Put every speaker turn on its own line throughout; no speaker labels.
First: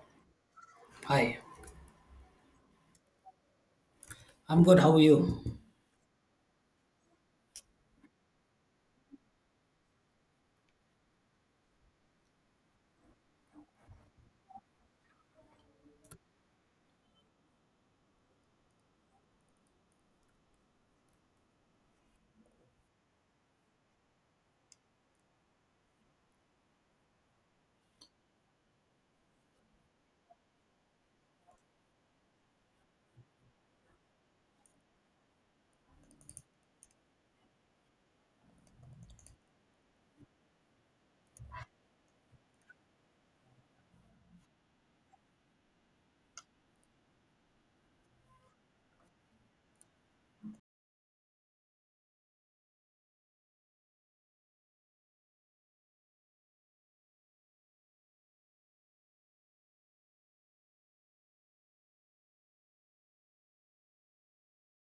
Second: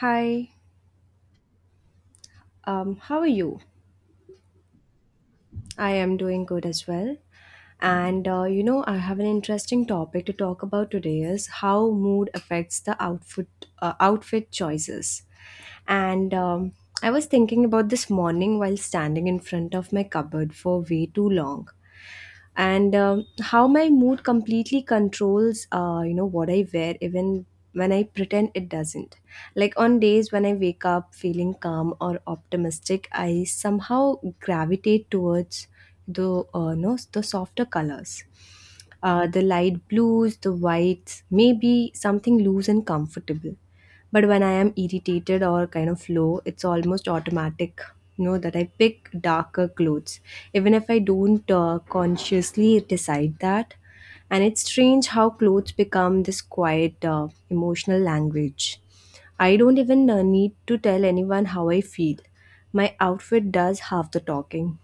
Hi,
Hi,
how are you?
I'm good. How are you?
I am doing good as well. And I have an interesting topic to talk about today is how mood affects the outfit outfit choices. And I was thinking about this morning while standing in front of my cupboard for way too long. And how my mood completely controls what I wear even when I pretend it doesn't. Like on days when I wake up feeling calm or optimistic, I somehow gravitate towards the no, the softer colors, the light blues, the whites, maybe something loose and comfortable. But when I am irritated or kind of low, it's almost automatic, you know, that I pick darker clothes, even if I don't consciously decide that. And it's strange how clothes become this quiet emotional language. I don't even need to tell anyone how I feel. My outfit does half the talking,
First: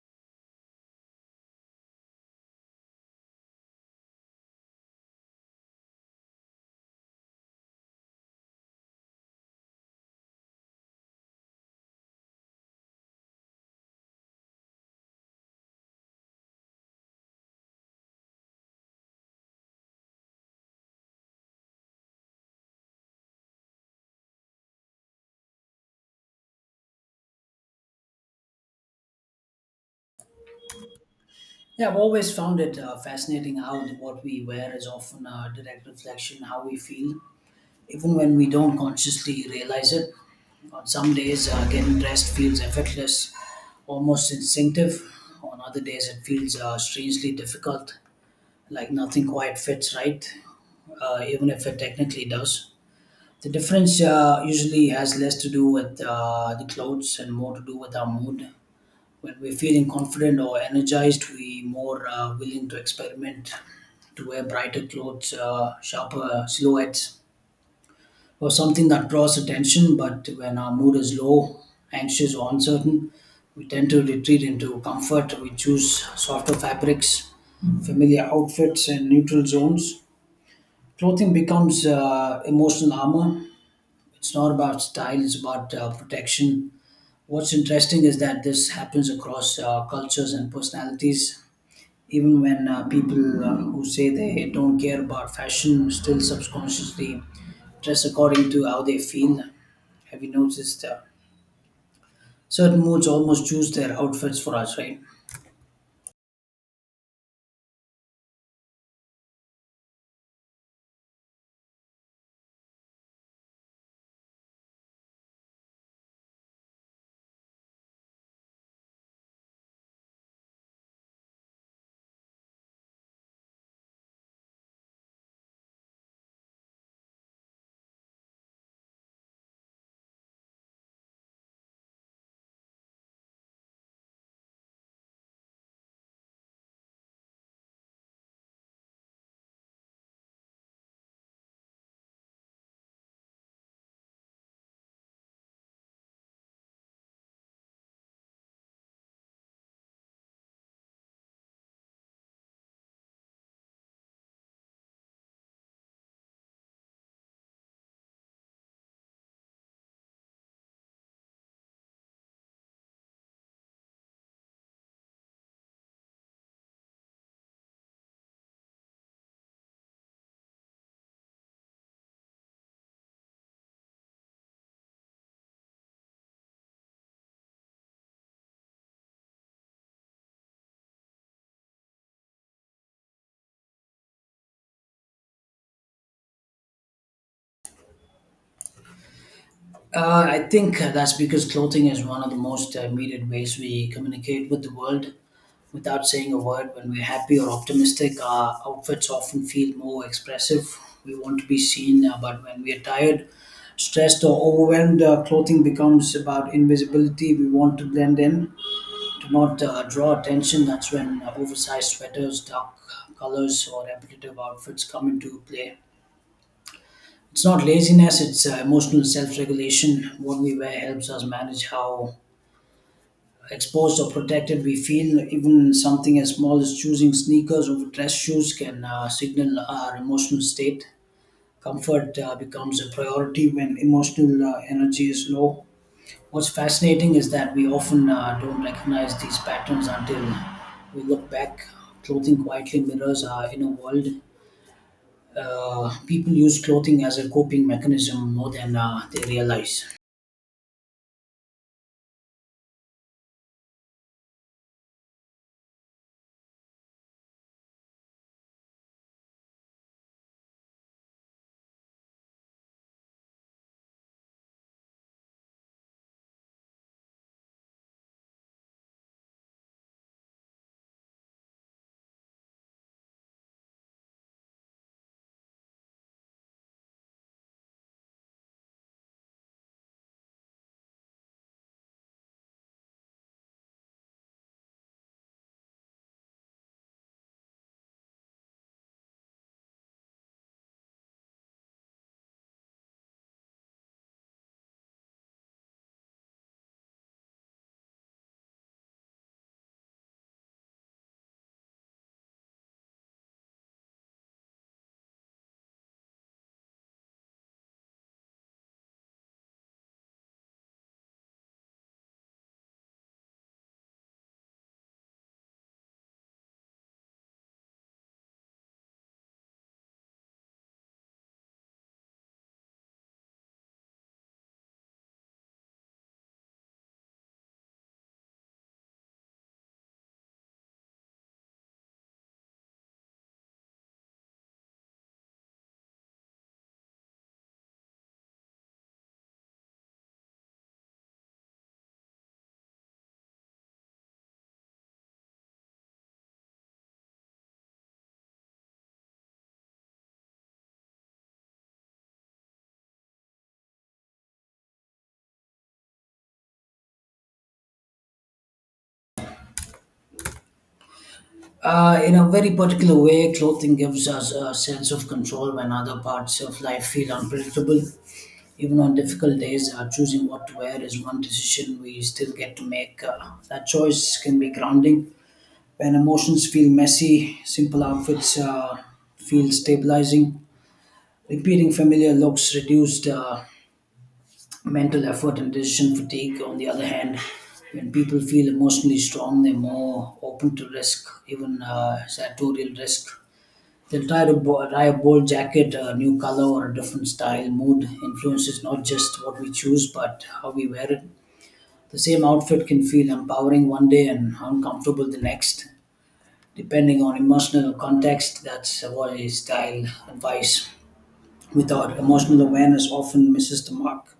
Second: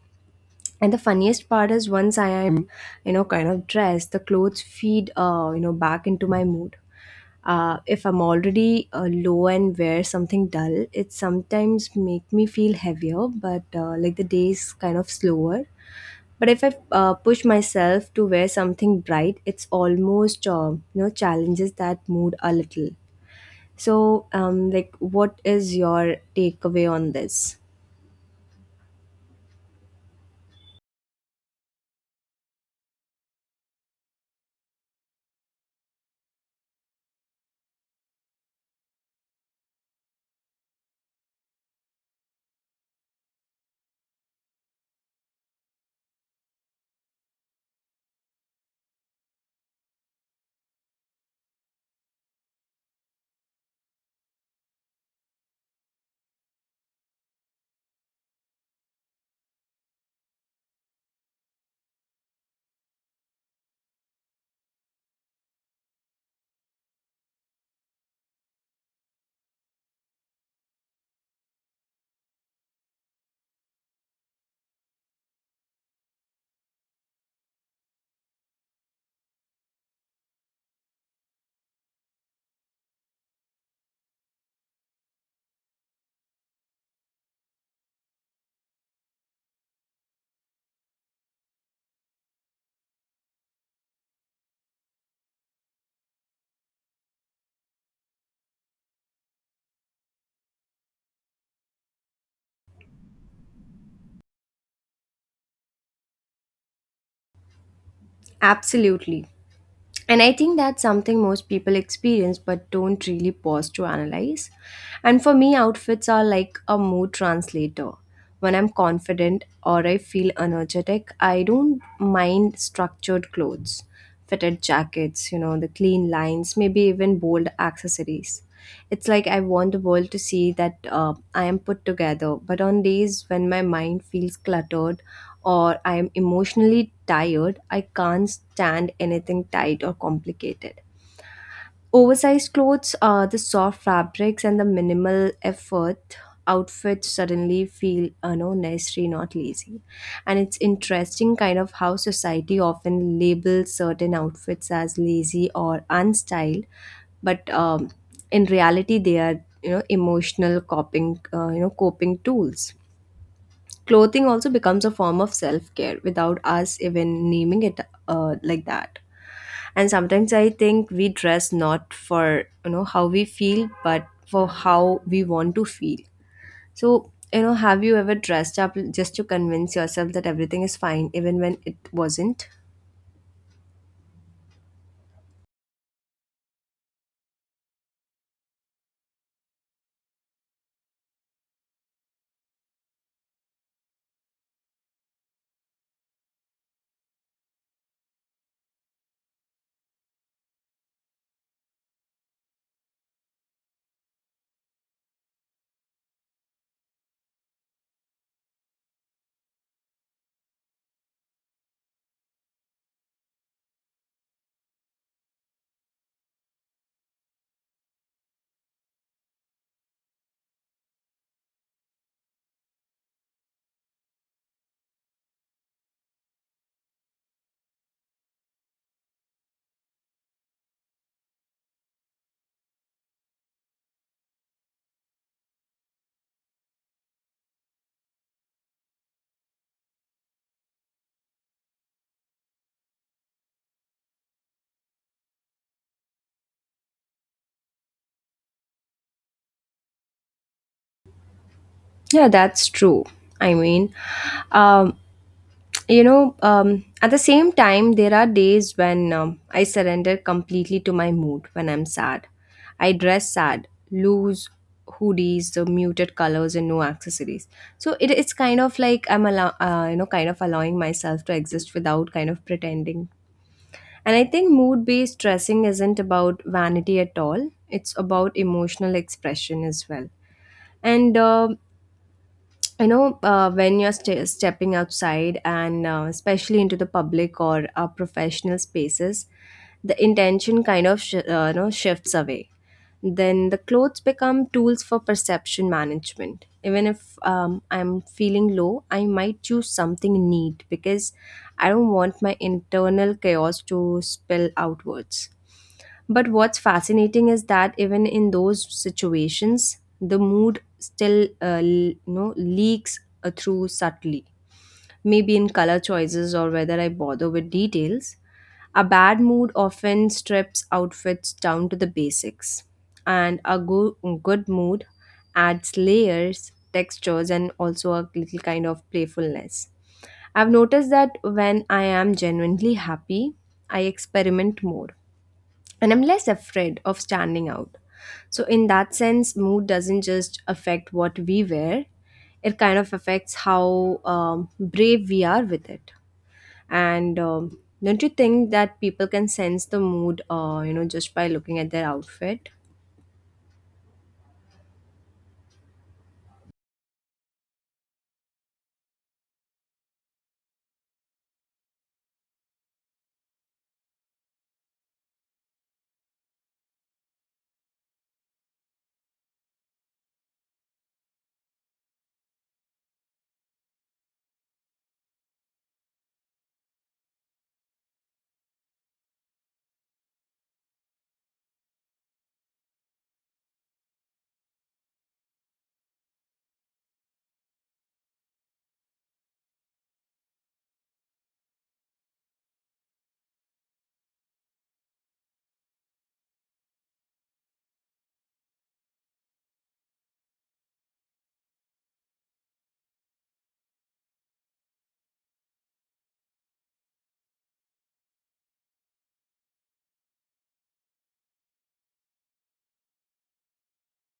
and the funniest part is, once I am, you know, kind of dressed, the clothes feed, back into my mood. If I'm already low and wear something dull, it sometimes make me feel heavier, but like the days kind of slower. But if I push myself to wear something bright, it's almost, challenges that mood a little. So like, what is your takeaway on this?
Yeah, I've always found it fascinating how what we wear is often a direct reflection how we feel, even when we don't consciously realize it. On some days, getting dressed feels effortless, almost instinctive. On other days, it feels strangely difficult, like nothing quite fits right, even if it technically does. The difference usually has less to do with the clothes and more to do with our mood. When we're feeling confident or energized, we more willing to experiment, to wear brighter clothes, sharper silhouettes, or something that draws attention. But when our mood is low, anxious, or uncertain, we tend to retreat into comfort. We choose softer fabrics, familiar outfits, and neutral zones. Clothing becomes emotional armor. It's not about style, it's about protection. What's interesting is that this happens across cultures and personalities even when people who say they don't care about fashion still subconsciously dress according to how they feel. Have you noticed certain moods almost choose their outfits for us, right?
Absolutely. And I think that's something most people experience but don't really pause to analyze. And for me, outfits are like a mood translator. When I'm confident or I feel energetic, I don't mind structured clothes, fitted jackets, you know, the clean lines, maybe even bold accessories. It's like I want the world to see that I am put together. But on days when my mind feels cluttered, or I am emotionally tired, I can't stand anything tight or complicated. Oversized clothes, the soft fabrics, and the minimal effort outfits suddenly feel, you know, necessary, not lazy. And it's interesting, kind of, how society often labels certain outfits as lazy or unstyled, but in reality, they are, you know, emotional coping, coping tools. Clothing also becomes a form of self care without us even naming it like that. And sometimes I think we dress not for, you know, how we feel, but for how we want to feel. So, you know, have you ever dressed up just to convince yourself that everything is fine, even when it wasn't?
I think that's because clothing is one of the most immediate ways we communicate with the world. Without saying a word, when we're happy or optimistic, our outfits often feel more expressive. We want to be seen, but when we are tired, stressed, or overwhelmed, clothing becomes about invisibility. We want to blend in, to not draw attention. That's when oversized sweaters, dark colors, or repetitive outfits come into play. It's not laziness, it's emotional self regulation. What we wear helps us manage how exposed or protected we feel. Even something as small as choosing sneakers over dress shoes can signal our emotional state. Comfort becomes a priority when emotional energy is low. What's fascinating is that we often don't recognize these patterns until we look back. Clothing quietly mirrors our inner world. People use clothing as a coping mechanism more than they realize.
Yeah, that's true. I mean, um, you know, at the same time there are days when, I surrender completely to my mood. When I'm sad, I dress sad, lose hoodies, the muted colors and no accessories. So it's kind of like I'm allow, kind of allowing myself to exist without kind of pretending. And I think mood based dressing isn't about vanity at all, it's about emotional expression as well. And you know, when you're stepping outside and especially into the public or professional spaces, the intention kind of shifts away. Then the clothes become tools for perception management. Even if I'm feeling low, I might choose something neat because I don't want my internal chaos to spill outwards. But what's fascinating is that even in those situations, the mood still leaks through subtly, maybe in color choices or whether I bother with details. A bad mood often strips outfits down to the basics, and a good mood adds layers, textures, and also a little kind of playfulness. I've noticed that when I am genuinely happy, I experiment more and I'm less afraid of standing out. So, in that sense, mood doesn't just affect what we wear, it kind of affects how brave we are with it. And don't you think that people can sense the mood, you know, just by looking at their outfit?
In a very particular way, clothing gives us a sense of control when other parts of life feel unpredictable. Even on difficult days, choosing what to wear is one decision we still get to make. That choice can be grounding. When emotions feel messy, simple outfits feel stabilizing. Repeating familiar looks reduced mental effort and decision fatigue. On the other hand, when people feel emotionally strong, they're more open to risk, even sartorial risk. They'll try a bold jacket, a new color, or a different style. Mood influences not just what we choose, but how we wear it. The same outfit can feel empowering one day and uncomfortable the next, depending on emotional context. That's why style advice without emotional awareness often misses the mark.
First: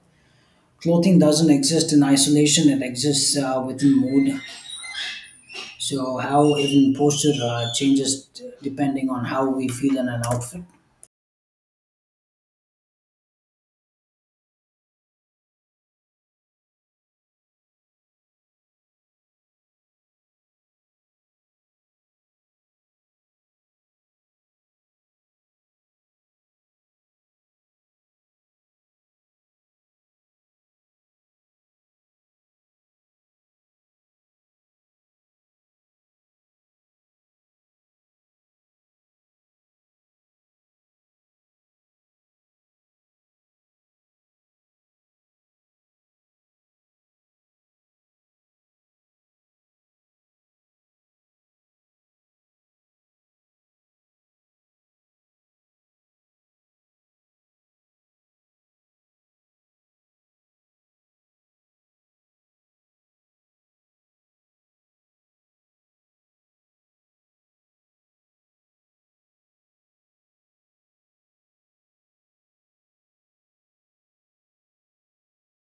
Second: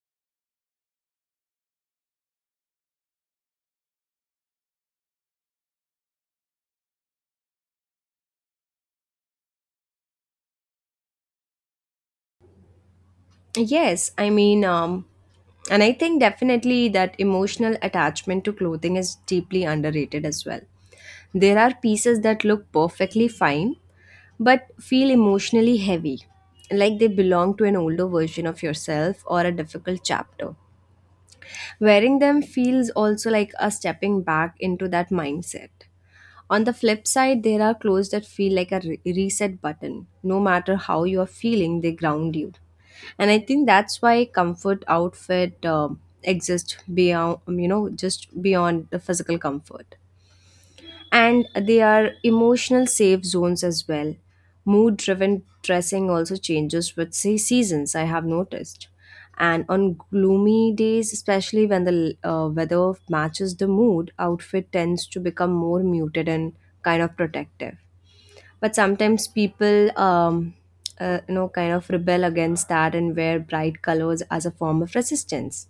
Clothing doesn't exist in isolation; it exists within mood. So, how even posture changes depending on how we feel in an outfit.
Yes, I mean, and I think definitely that emotional attachment to clothing is deeply underrated as well. There are pieces that look perfectly fine but feel emotionally heavy, like they belong to an older version of yourself or a difficult chapter. Wearing them feels also like a stepping back into that mindset. On the flip side, there are clothes that feel like a reset button. No matter how you are feeling, they ground you. And I think that's why comfort outfit exist beyond, you know, just beyond the physical comfort, and they are emotional safe zones as well. Mood driven dressing also changes with seasons, I have noticed. And on gloomy days, especially when the weather matches the mood, outfit tends to become more muted and kind of protective. But sometimes people kind of rebel against that and wear bright colors as a form of resistance.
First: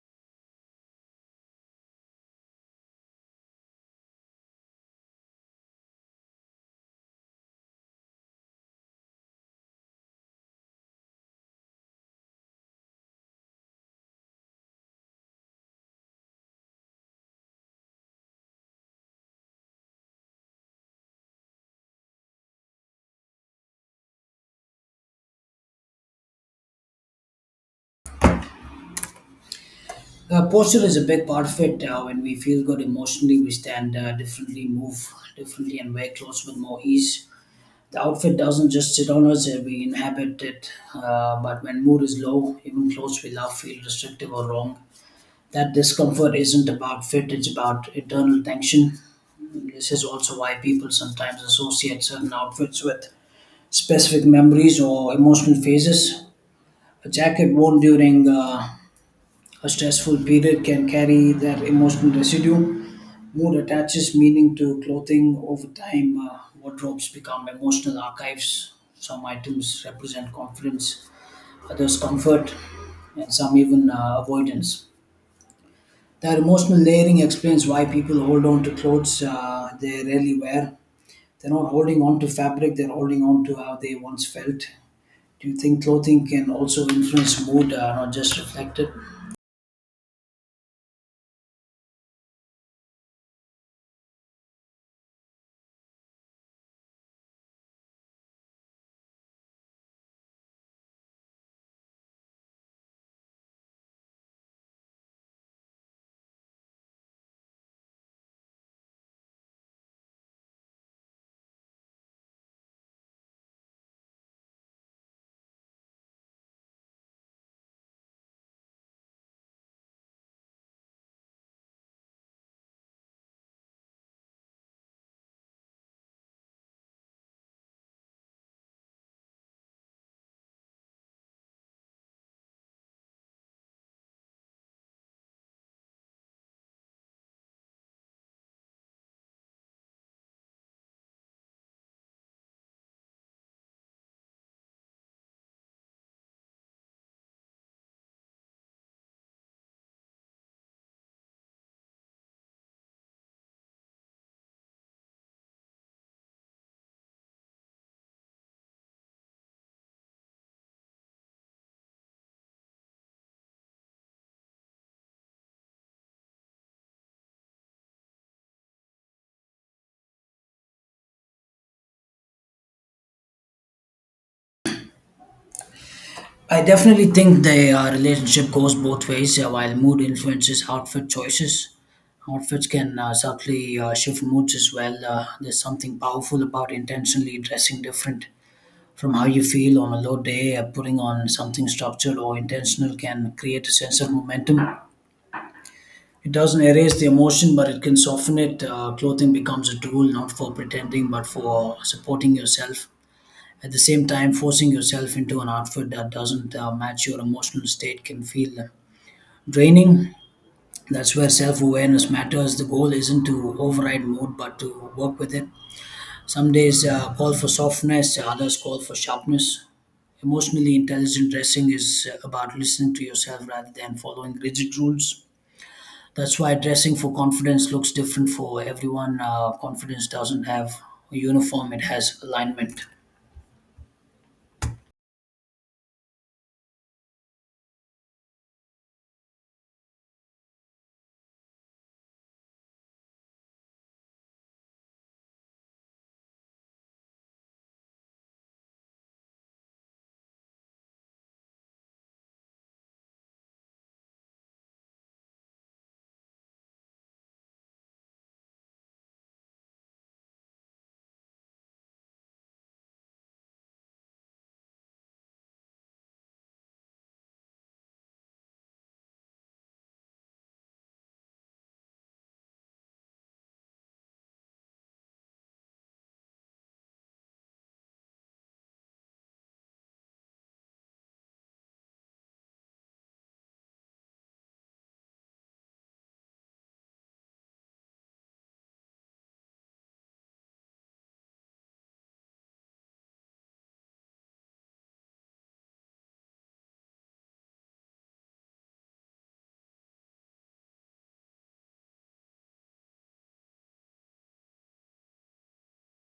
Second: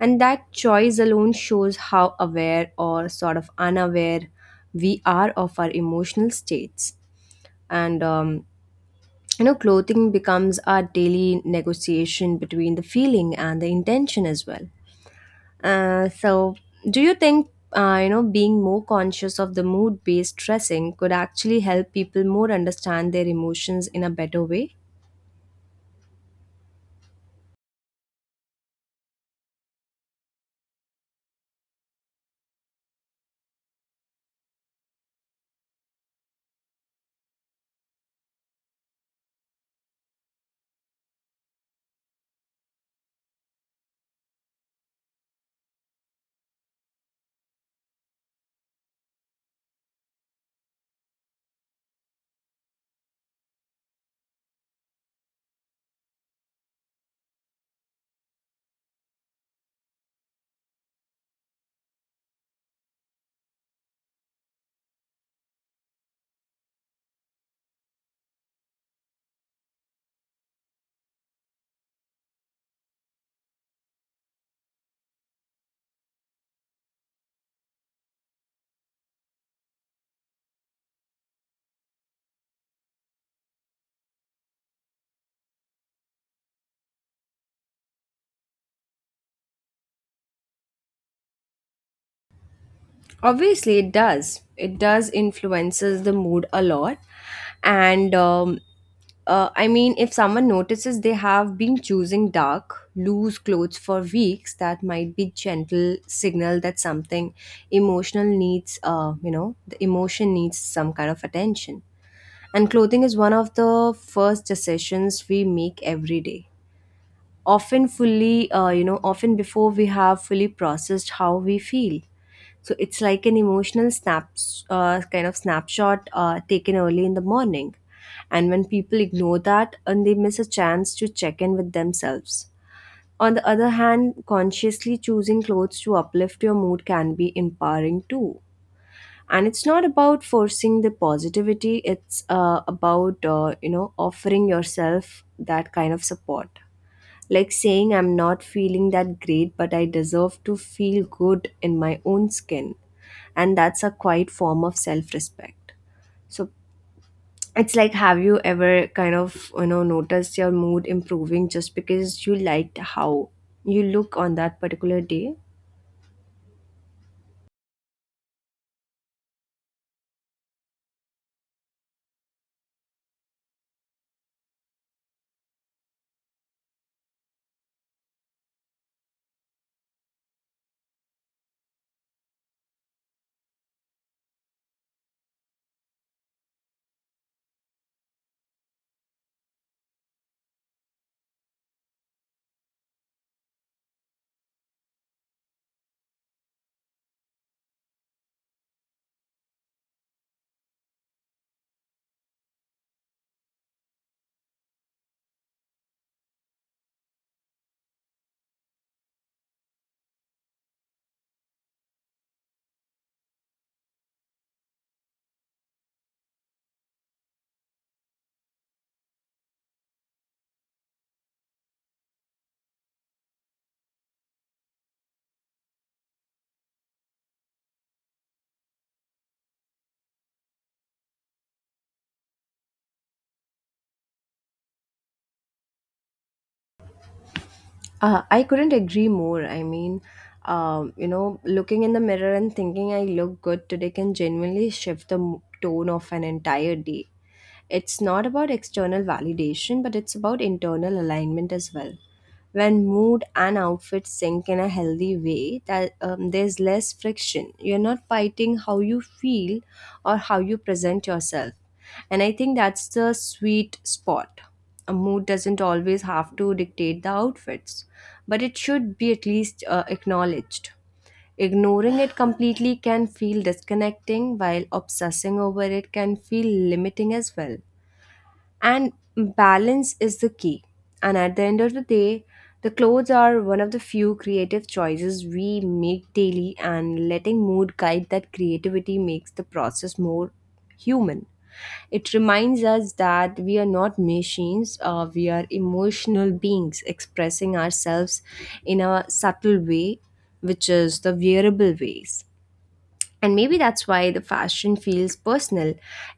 And that choice alone shows how aware or sort of unaware we are of our emotional states. And you know, clothing becomes our daily negotiation between the feeling and the intention as well. So, do you think being more conscious of the mood based dressing could actually help people more understand their emotions in a better way?
Posture is a big part of it. When we feel good emotionally, we stand differently, move differently, and wear clothes with more ease. The outfit doesn't just sit on us, we inhabit it. But when mood is low, even clothes we love feel restrictive or wrong. That discomfort isn't about fit, it's about internal tension. This is also why people sometimes associate certain outfits with specific memories or emotional phases. A jacket worn during a stressful period can carry that emotional residue. Mood attaches meaning to clothing over time. Wardrobes become emotional archives. Some items represent confidence, others comfort, and some even avoidance. That emotional layering explains why people hold on to clothes they rarely wear. They're not holding on to fabric, they're holding on to how they once felt. Do you think clothing can also influence mood, not just reflect it?
Obviously it does. It does influences the mood a lot. And I mean, if someone notices they have been choosing dark loose clothes for weeks, that might be gentle signal that something emotional needs, the emotion needs some kind of attention. And clothing is one of the first decisions we make every day, often fully, often before we have fully processed how we feel. So it's like an emotional kind of snapshot taken early in the morning. And when people ignore that, and they miss a chance to check in with themselves. On the other hand, consciously choosing clothes to uplift your mood can be empowering too. And it's not about forcing the positivity, it's about, offering yourself that kind of support. Like saying I'm not feeling that great, but I deserve to feel good in my own skin. And that's a quiet form of self respect. So, it's like, have you ever kind of, you know, noticed your mood improving just because you liked how you look on that particular day?
I definitely think the relationship goes both ways. While mood influences outfit choices, outfits can subtly shift moods as well. There's something powerful about intentionally dressing different from how you feel on a low day. Putting on something structured or intentional can create a sense of momentum. It doesn't erase the emotion, but it can soften it. Clothing becomes a tool not for pretending, but for supporting yourself at the same time, forcing yourself into an outfit that doesn't match your emotional state can feel draining. That's where self awareness matters. The goal isn't to override mood, but to work with it. Some days call for softness, others call for sharpness. Emotionally intelligent dressing is about listening to yourself rather than following rigid rules. That's why dressing for confidence looks different for everyone. Confidence doesn't have a uniform, it has alignment.
I couldn't agree more. I mean, you know, looking in the mirror and thinking I look good today can genuinely shift the tone of an entire day. It's not about external validation, but it's about internal alignment as well. When mood and outfit sync in a healthy way, that there's less friction. You're not fighting how you feel or how you present yourself. And I think that's the sweet spot. A mood doesn't always have to dictate the outfits, but it should be at least acknowledged. Ignoring it completely can feel disconnecting, while obsessing over it can feel limiting as well. And balance is the key. And at the end of the day, the clothes are one of the few creative choices we make daily, and letting mood guide that creativity makes the process more human. It reminds us that we are not machines, we are emotional beings expressing ourselves in a subtle way, which is the wearable ways. And maybe that's why the fashion feels personal,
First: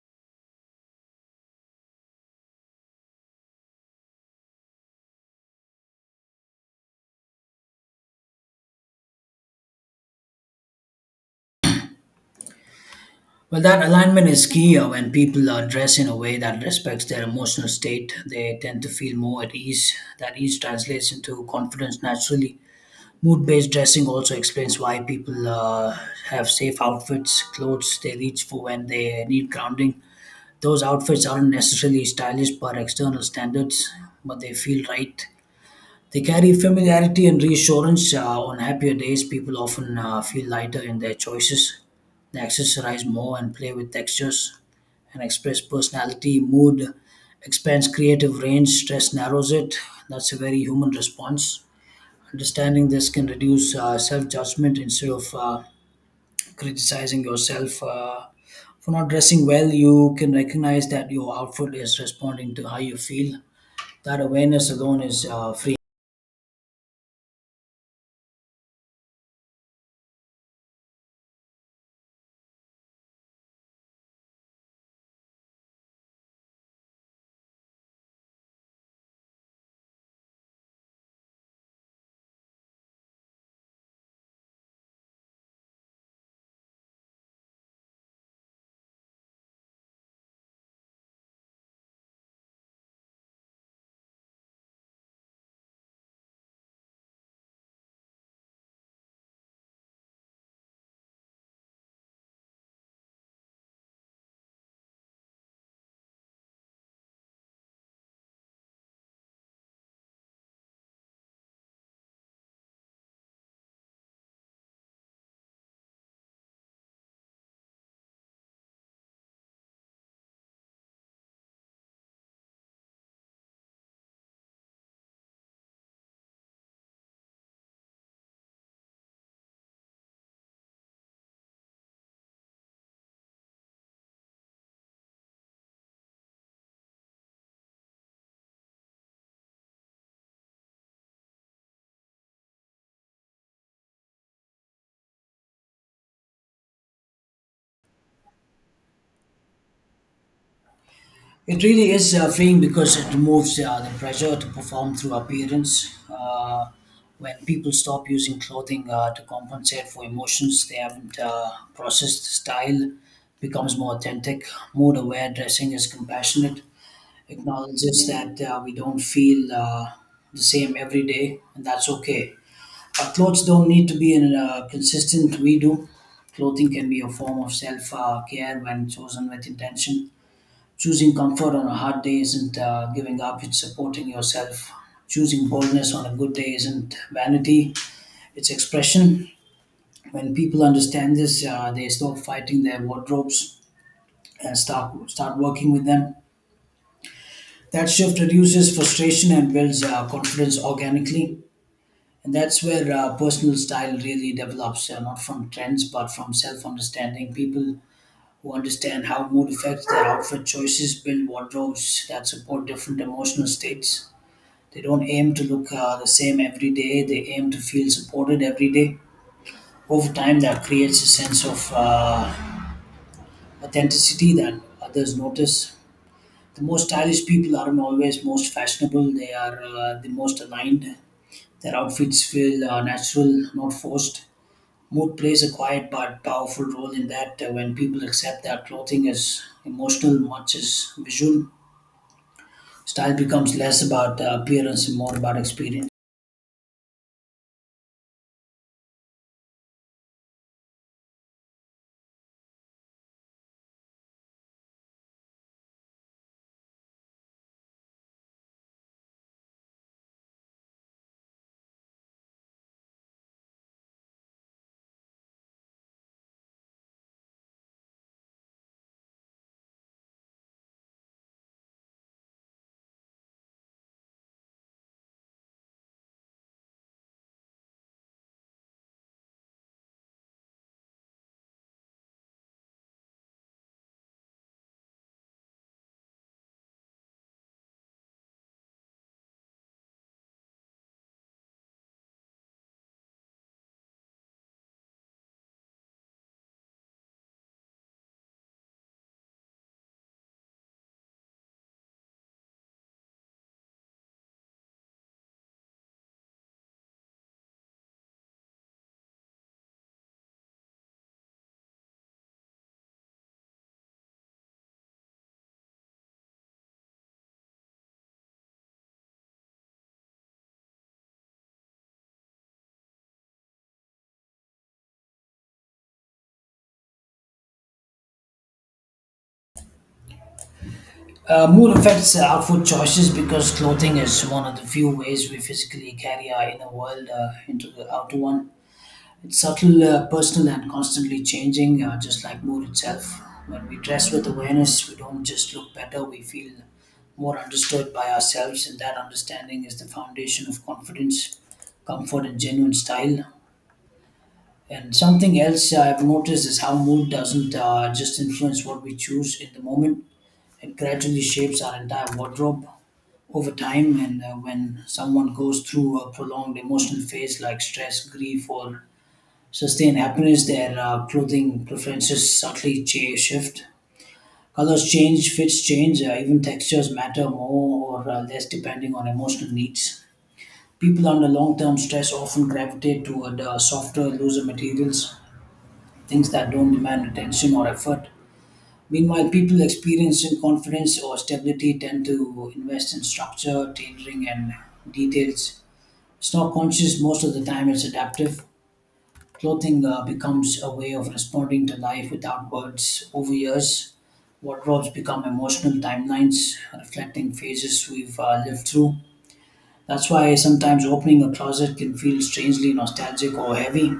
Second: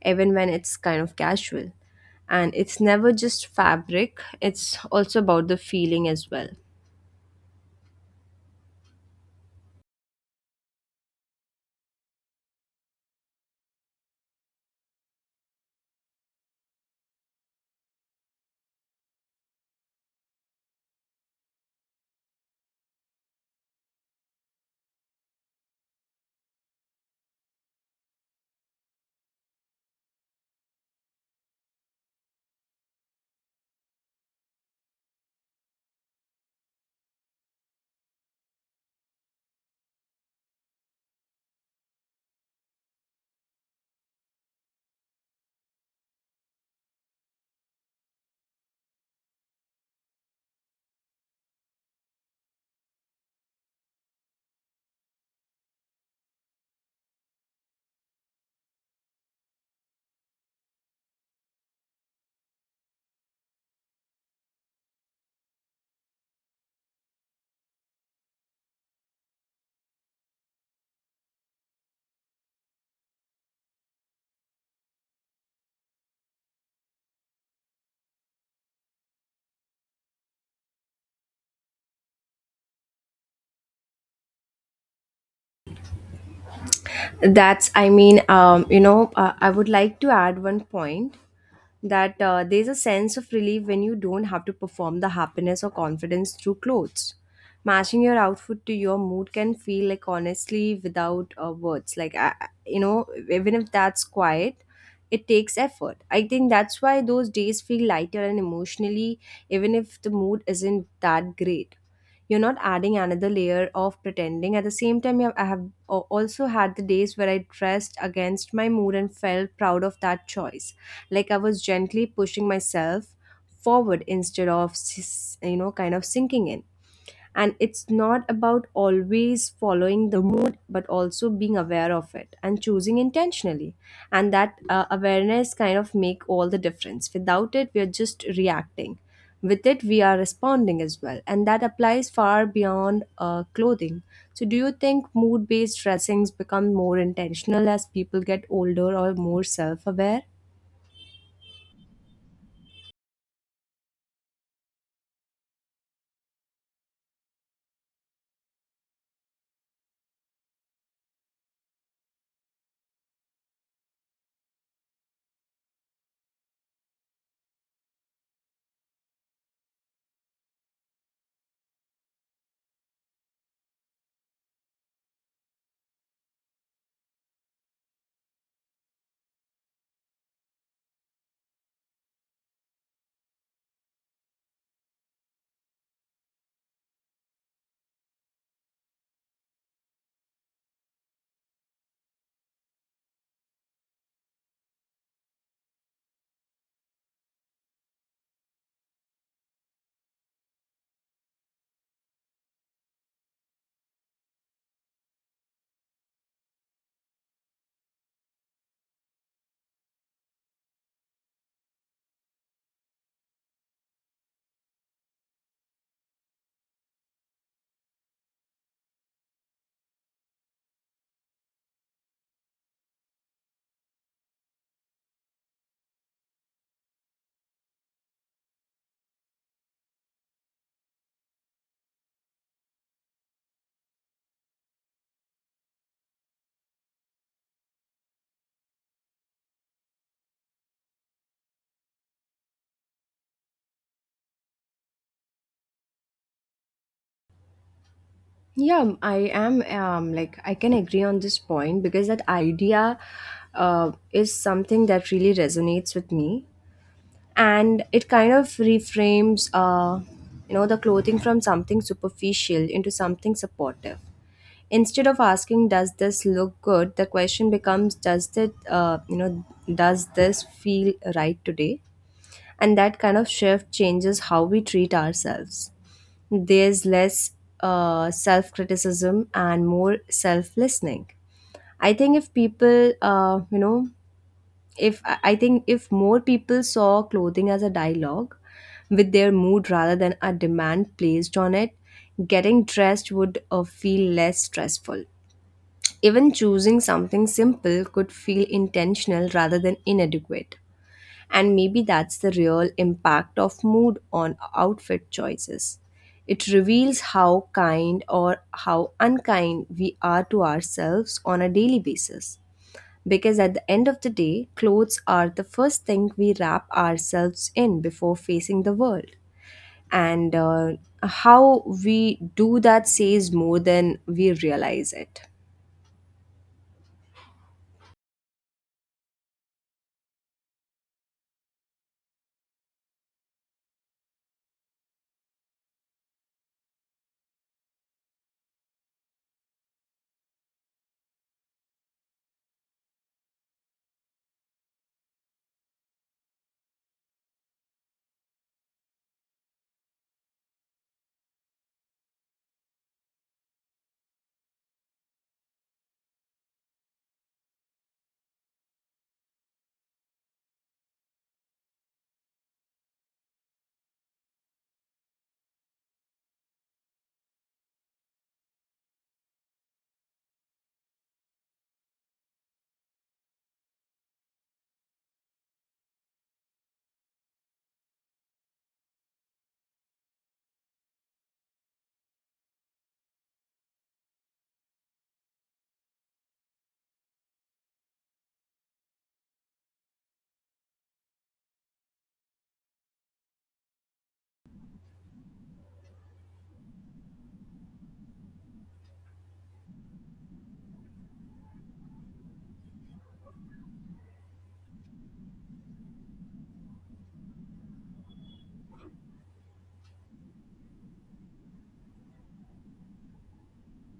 even when it's kind of casual. And it's never just fabric, it's also about the feeling as well.
Well, that alignment is key. When people dress in a way that respects their emotional state, they tend to feel more at ease. That ease translates into confidence naturally. Mood based dressing also explains why people have safe outfits, clothes they reach for when they need grounding. Those outfits aren't necessarily stylish by external standards, but they feel right. They carry familiarity and reassurance. On happier days, people often feel lighter in their choices. They accessorize more and play with textures, and express personality. Mood expands creative range, stress narrows it. That's a very human response. Understanding this can reduce self judgment instead of criticizing yourself. For not dressing well, you can recognize that your outfit is responding to how you feel. That awareness alone is freeing.
That's, I mean, I would like to add one point that there's a sense of relief when you don't have to perform the happiness or confidence through clothes. Matching your outfit to your mood can feel like honestly without words. Like, even if that's quiet, it takes effort. I think that's why those days feel lighter and emotionally, even if the mood isn't that great. You're not adding another layer of pretending. At the same time, I have also had the days where I dressed against my mood and felt proud of that choice, like I was gently pushing myself forward instead of kind of sinking in. And it's not about always following the mood, but also being aware of it and choosing intentionally. And that awareness kind of make all the difference. Without it we are just reacting, with it we are responding as well, and that applies far beyond clothing. So, do you think mood based dressings become more intentional as people get older or more self aware?
It really is freeing because it removes the pressure to perform through appearance. When people stop using clothing to compensate for emotions they haven't processed, style becomes more authentic. Mood aware dressing is compassionate, acknowledges that we don't feel the same every day, and that's okay. Our clothes don't need to be in consistent, we do. Clothing can be a form of self care when chosen with intention. Choosing comfort on a hard day isn't giving up, it's supporting yourself. Choosing boldness on a good day isn't vanity, it's expression. When people understand this, they stop fighting their wardrobes and start working with them. That shift reduces frustration and builds confidence organically. And that's where personal style really develops, not from trends, but from self understanding. People who understand how mood affects their outfit choices build wardrobes that support different emotional states. They don't aim to look the same every day. They aim to feel supported every day. Over time, that creates a sense of authenticity that others notice. The most stylish people aren't always most fashionable. They are the most aligned. Their outfits feel natural, not forced. Mood plays a quiet but powerful role in that. When people accept their clothing as emotional, much as visual, style becomes less about appearance and more about experience.
Yeah, I am like, I can agree on this point because that idea is something that really resonates with me, and it kind of reframes, the clothing from something superficial into something supportive. Instead of asking, "Does this look good?" the question becomes, "Does it does this feel right today?" And that kind of shift changes how we treat ourselves, there's less self criticism and more self listening. I think if if I think if more people saw clothing as a dialogue with their mood rather than a demand placed on it, getting dressed would feel less stressful. Even choosing something simple could feel intentional rather than inadequate. And maybe that's the real impact of mood on outfit choices. It reveals how kind or how unkind we are to ourselves on a daily basis. Because at the end of the day, clothes are the first thing we wrap ourselves in before facing the world. And how we do that says more than we realize it.
Mood affects our outfit choices because clothing is one of the few ways we physically carry our inner world into the outer one. It's subtle, personal, and constantly changing, just like mood itself. When we dress with awareness, we don't just look better, we feel more understood by ourselves, and that understanding is the foundation of confidence, comfort, and genuine style. And something else I've noticed is how mood doesn't just influence what we choose in the moment, it gradually shapes our entire wardrobe over time. And when someone goes through a prolonged emotional phase like stress, grief, or sustained happiness, their clothing preferences subtly shift. Colors change, fits change, even textures matter more or less depending on emotional needs. People under long term stress often gravitate toward softer, looser materials, things that don't demand attention or effort. Meanwhile, people experiencing confidence or stability tend to invest in structure, tailoring, and details. It's not conscious most of the time, it's adaptive. Clothing becomes a way of responding to life without words. Over years, wardrobes become emotional timelines reflecting phases we've lived through. That's why sometimes opening a closet can feel strangely nostalgic or heavy.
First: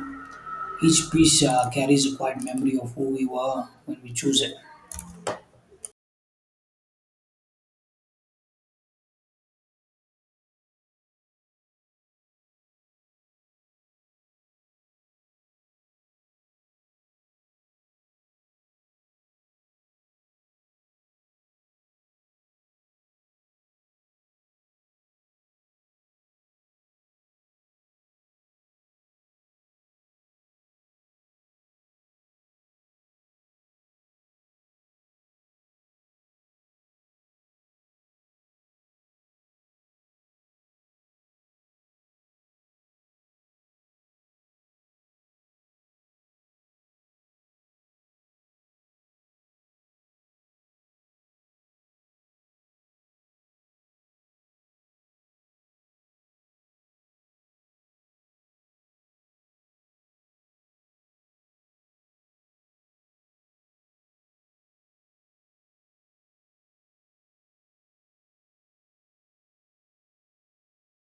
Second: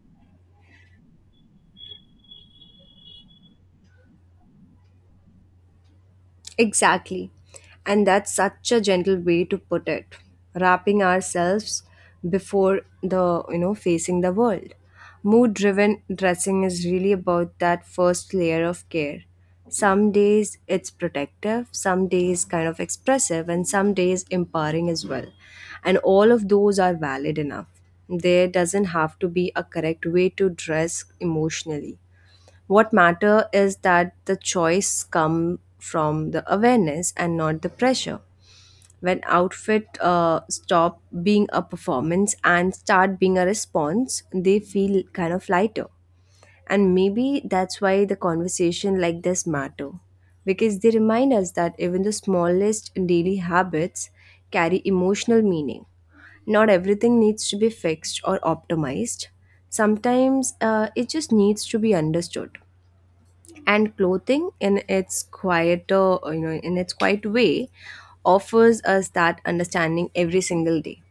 Each piece carries a quiet memory of who we were when we choose it.
Exactly. And that's such a gentle way to put it. Wrapping ourselves before facing the world. Mood driven dressing is really about that first layer of care. Some days it's protective, some days kind of expressive, and some days empowering as well. And all of those are valid enough. There doesn't have to be a correct way to dress emotionally. What matter is that the choice come from the awareness and not the pressure. When outfit stop being a performance and start being a response, they feel kind of lighter. And maybe that's why the conversation like this matter, because they remind us that even the smallest daily habits carry emotional meaning. Not everything needs to be fixed or optimized. Sometimes it just needs to be understood, and clothing in its quieter you know in its quiet way offers us that understanding every single day.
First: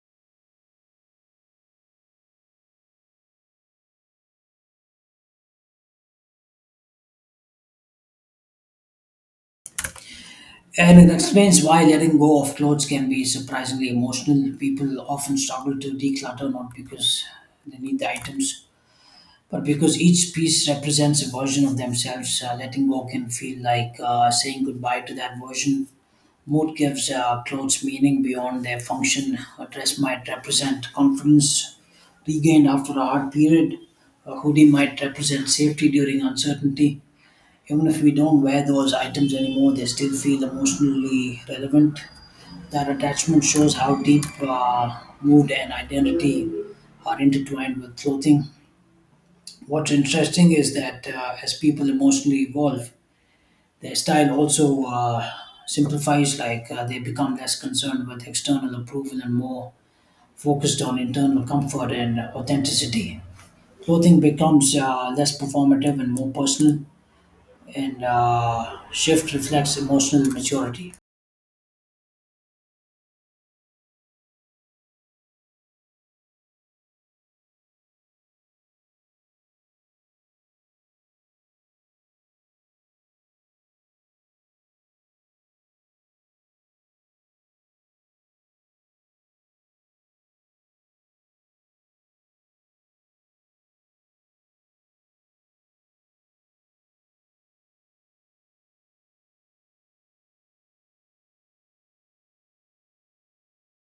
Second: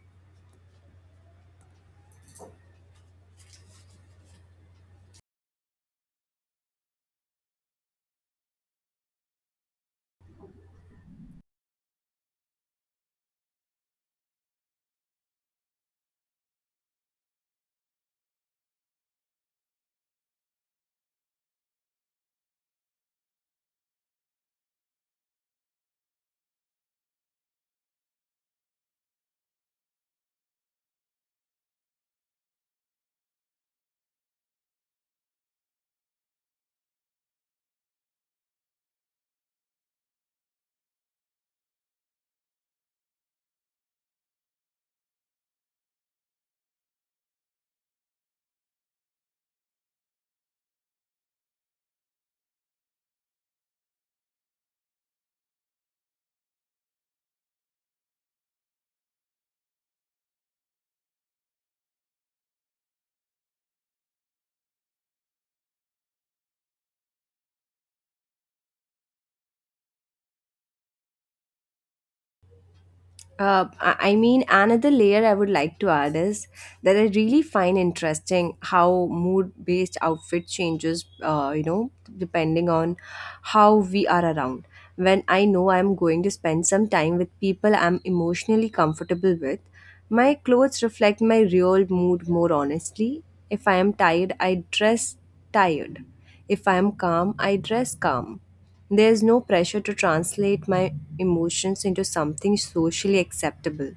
And it explains why letting go of clothes can be surprisingly emotional. People often struggle to declutter not because they need the items, but because each piece represents a version of themselves. Letting go can feel like saying goodbye to that version. Mood gives clothes meaning beyond their function. A dress might represent confidence regained after a hard period. A hoodie might represent safety during uncertainty. Even if we don't wear those items anymore, they still feel emotionally relevant. That attachment shows how deep mood and identity are intertwined with clothing. What's interesting is that as people emotionally evolve, their style also simplifies, like they become less concerned with external approval and more focused on internal comfort and authenticity. Clothing becomes less performative and more personal, and shift reflects emotional maturity.
I mean, another layer I would like to add is that I really find interesting how mood-based outfit changes, depending on how we are around. When I know I'm going to spend some time with people I'm emotionally comfortable with, my clothes reflect my real mood more honestly. If I am tired, I dress tired. If I am calm, I dress calm. There's no pressure to translate my emotions into something socially acceptable.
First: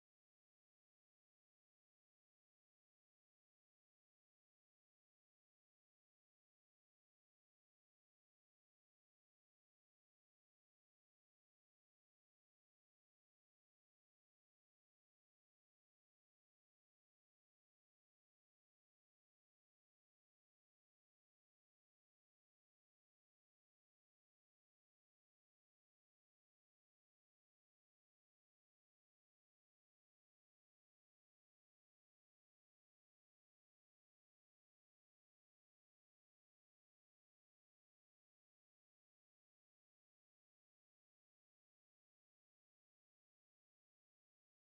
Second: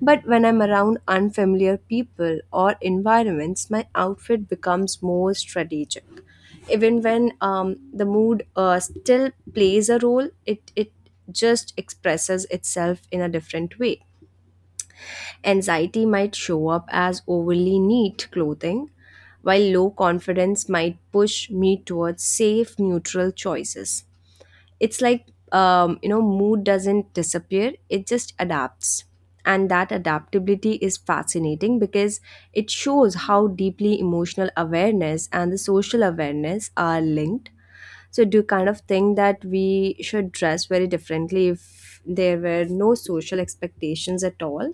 But when I'm around unfamiliar people or environments, my outfit becomes more strategic. Even when the mood still plays a role, it just expresses itself in a different way. Anxiety might show up as overly neat clothing, while low confidence might push me towards safe, neutral choices. It's like mood doesn't disappear, it just adapts, and that adaptability is fascinating because it shows how deeply emotional awareness and the social awareness are linked. So do you kind of think that we should dress very differently if there were no social expectations at all?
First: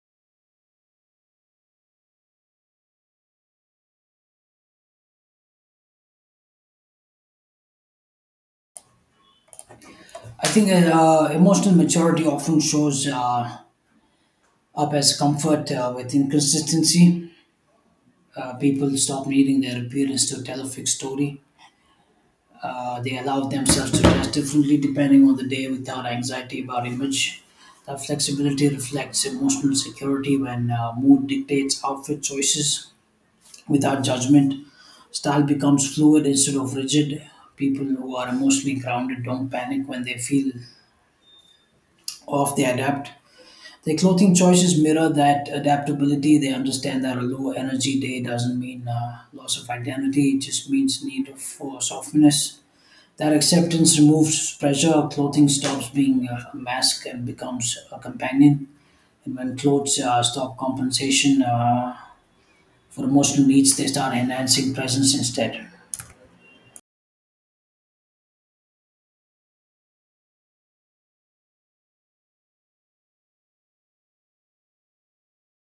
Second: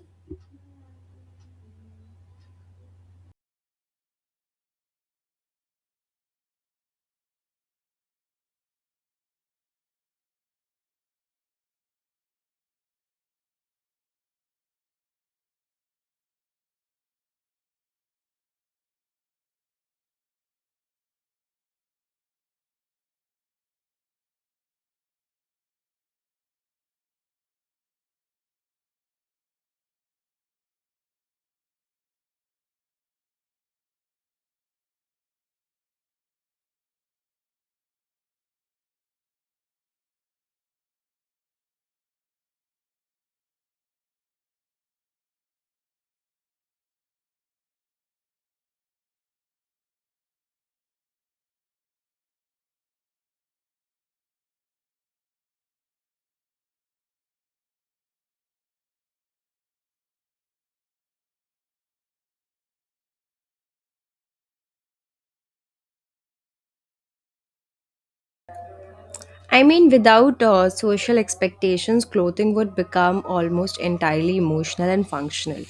I think emotional maturity often shows up as comfort with inconsistency. People stop needing their appearance to tell a fixed story. They allow themselves to dress differently depending on the day without anxiety about image. That flexibility reflects emotional security when mood dictates outfit choices without judgment. Style becomes fluid instead of rigid. People who are emotionally grounded don't panic when they feel off, they adapt. Their clothing choices mirror that adaptability. They understand that a low energy day doesn't mean loss of identity, it just means for softness. That acceptance removes pressure. Clothing stops being a mask and becomes a companion. And when clothes stop compensation for emotional needs, they start enhancing presence instead.
I mean, without social expectations, clothing would become almost entirely emotional and functional.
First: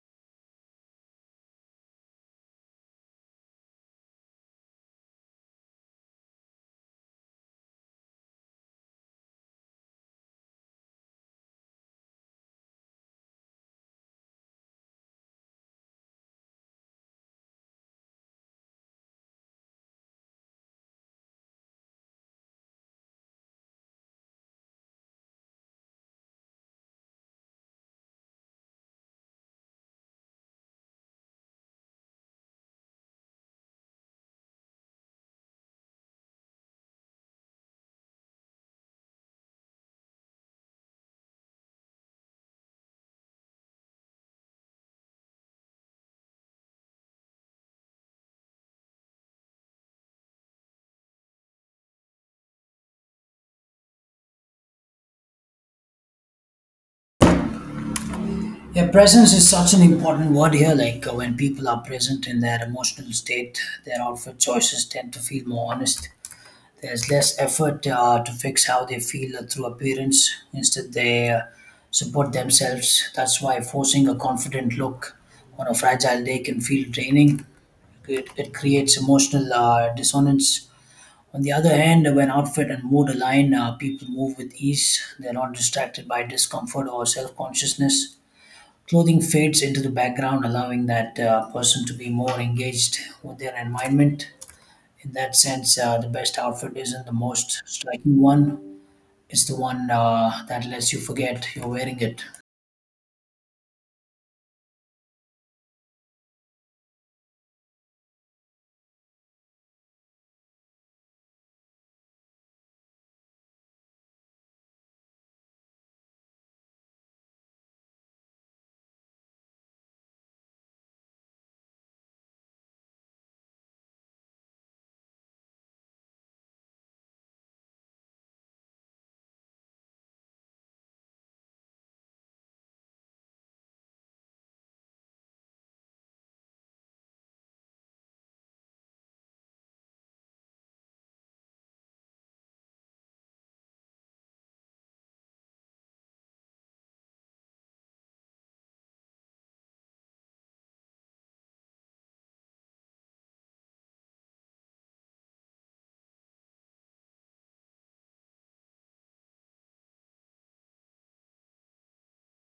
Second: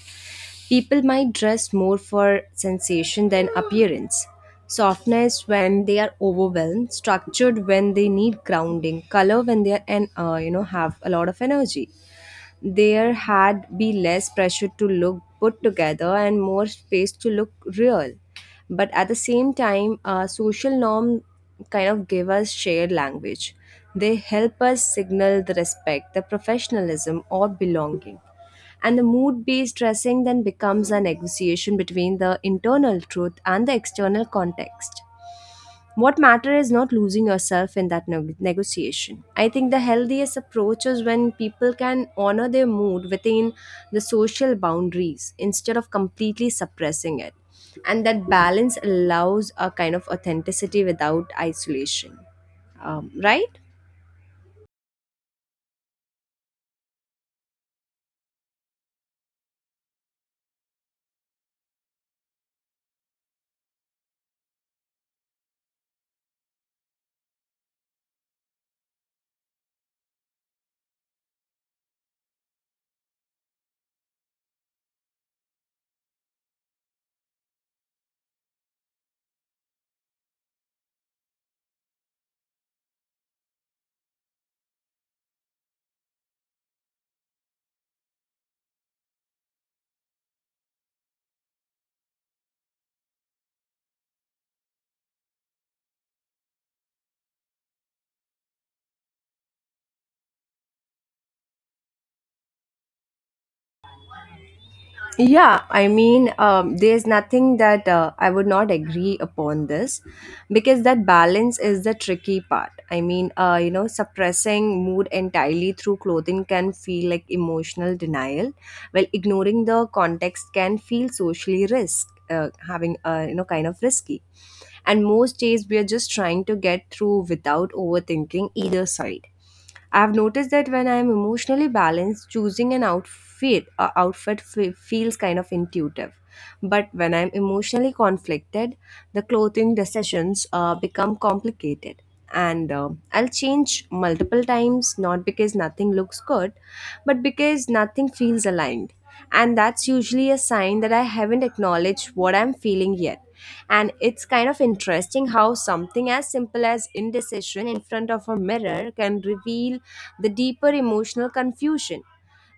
People might dress more for sensation than appearance. Softness when they are overwhelmed, structured when they need grounding, color when they are and have a lot of energy. There had be less pressure to look put together and more space to look real. But at the same time, social norm kind of give us shared language, they help us signal the respect, the professionalism or belonging, and the mood based dressing then becomes a negotiation between the internal truth and the external context. What matters is not losing yourself in that negotiation. I think the healthiest approach is when people can honor their mood within the social boundaries instead of completely suppressing it. And that balance allows a kind of authenticity without isolation. Right?
Yeah, presence is such an important word here. Like when people are present in their emotional state, their outfit choices tend to feel more honest. There's less effort to fix how they feel through appearance. Instead, they support themselves. That's why forcing a confident look on a fragile day can feel draining. It creates emotional dissonance. On the other hand, when outfit and mood align, people move with ease. They're not distracted by discomfort or self consciousness. Clothing fades into the background, allowing that person to be more engaged with their environment. In that sense, the best outfit isn't the most striking one. It's the one that lets you forget you're wearing it.
Yeah, I mean, there's nothing that I would not agree upon this, because that balance is the tricky part. I mean, suppressing mood entirely through clothing can feel like emotional denial, while ignoring the context can feel socially risk, having, you know, kind of risky. And most days we are just trying to get through without overthinking either side. I've noticed that when I'm emotionally balanced, choosing an feels kind of intuitive. But when I'm emotionally conflicted, the clothing decisions become complicated. And I'll change multiple times, not because nothing looks good, but because nothing feels aligned. And that's usually a sign that I haven't acknowledged what I'm feeling yet. And it's kind of interesting how something as simple as indecision in front of a mirror can reveal the deeper emotional confusion.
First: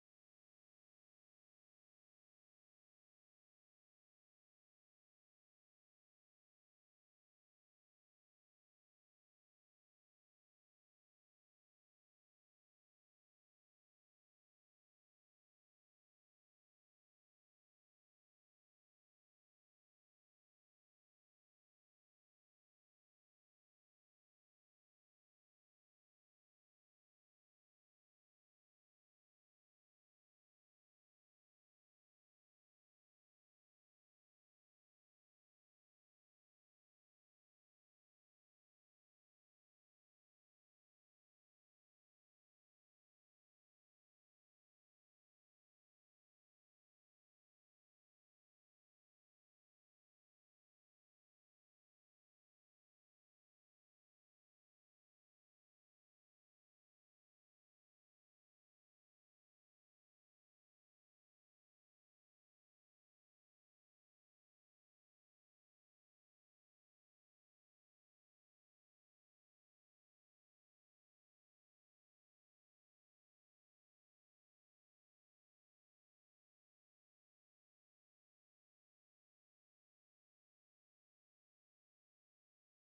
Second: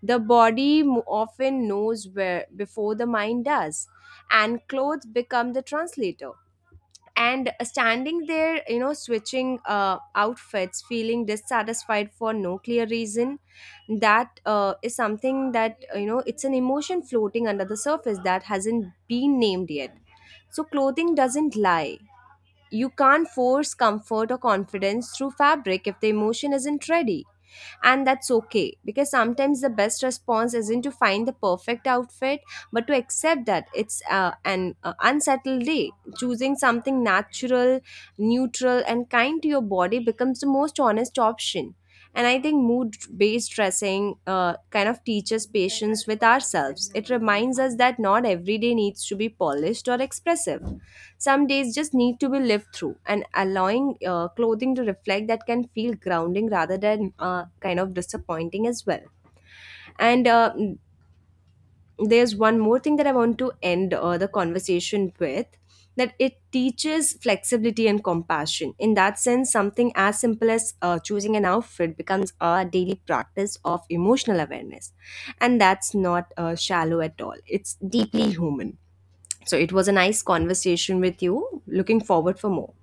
The often knows where before the mind does, and clothes become the translator. And standing there, you know, switching outfits, feeling dissatisfied for no clear reason, that is something that, you know, it's an emotion floating under the surface that hasn't been named yet. So clothing doesn't lie. You can't force comfort or confidence through fabric if the emotion isn't ready, and that's okay, because sometimes the best response isn't to find the perfect outfit but to accept that it's an unsettled day. Choosing something natural, neutral and kind to your body becomes the most honest option. And I think mood based dressing kind of teaches patience with ourselves. It reminds us that not every day needs to be polished or expressive, some days just need to be lived through, and allowing clothing to reflect that can feel grounding rather than kind of disappointing as well. And there's one more thing that I want to end the conversation with, that it teaches flexibility and compassion. In that sense, something as simple as choosing an outfit becomes a daily practice of emotional awareness. And that's not shallow at all, it's deeply human. So it was a nice conversation with you. Looking forward for more.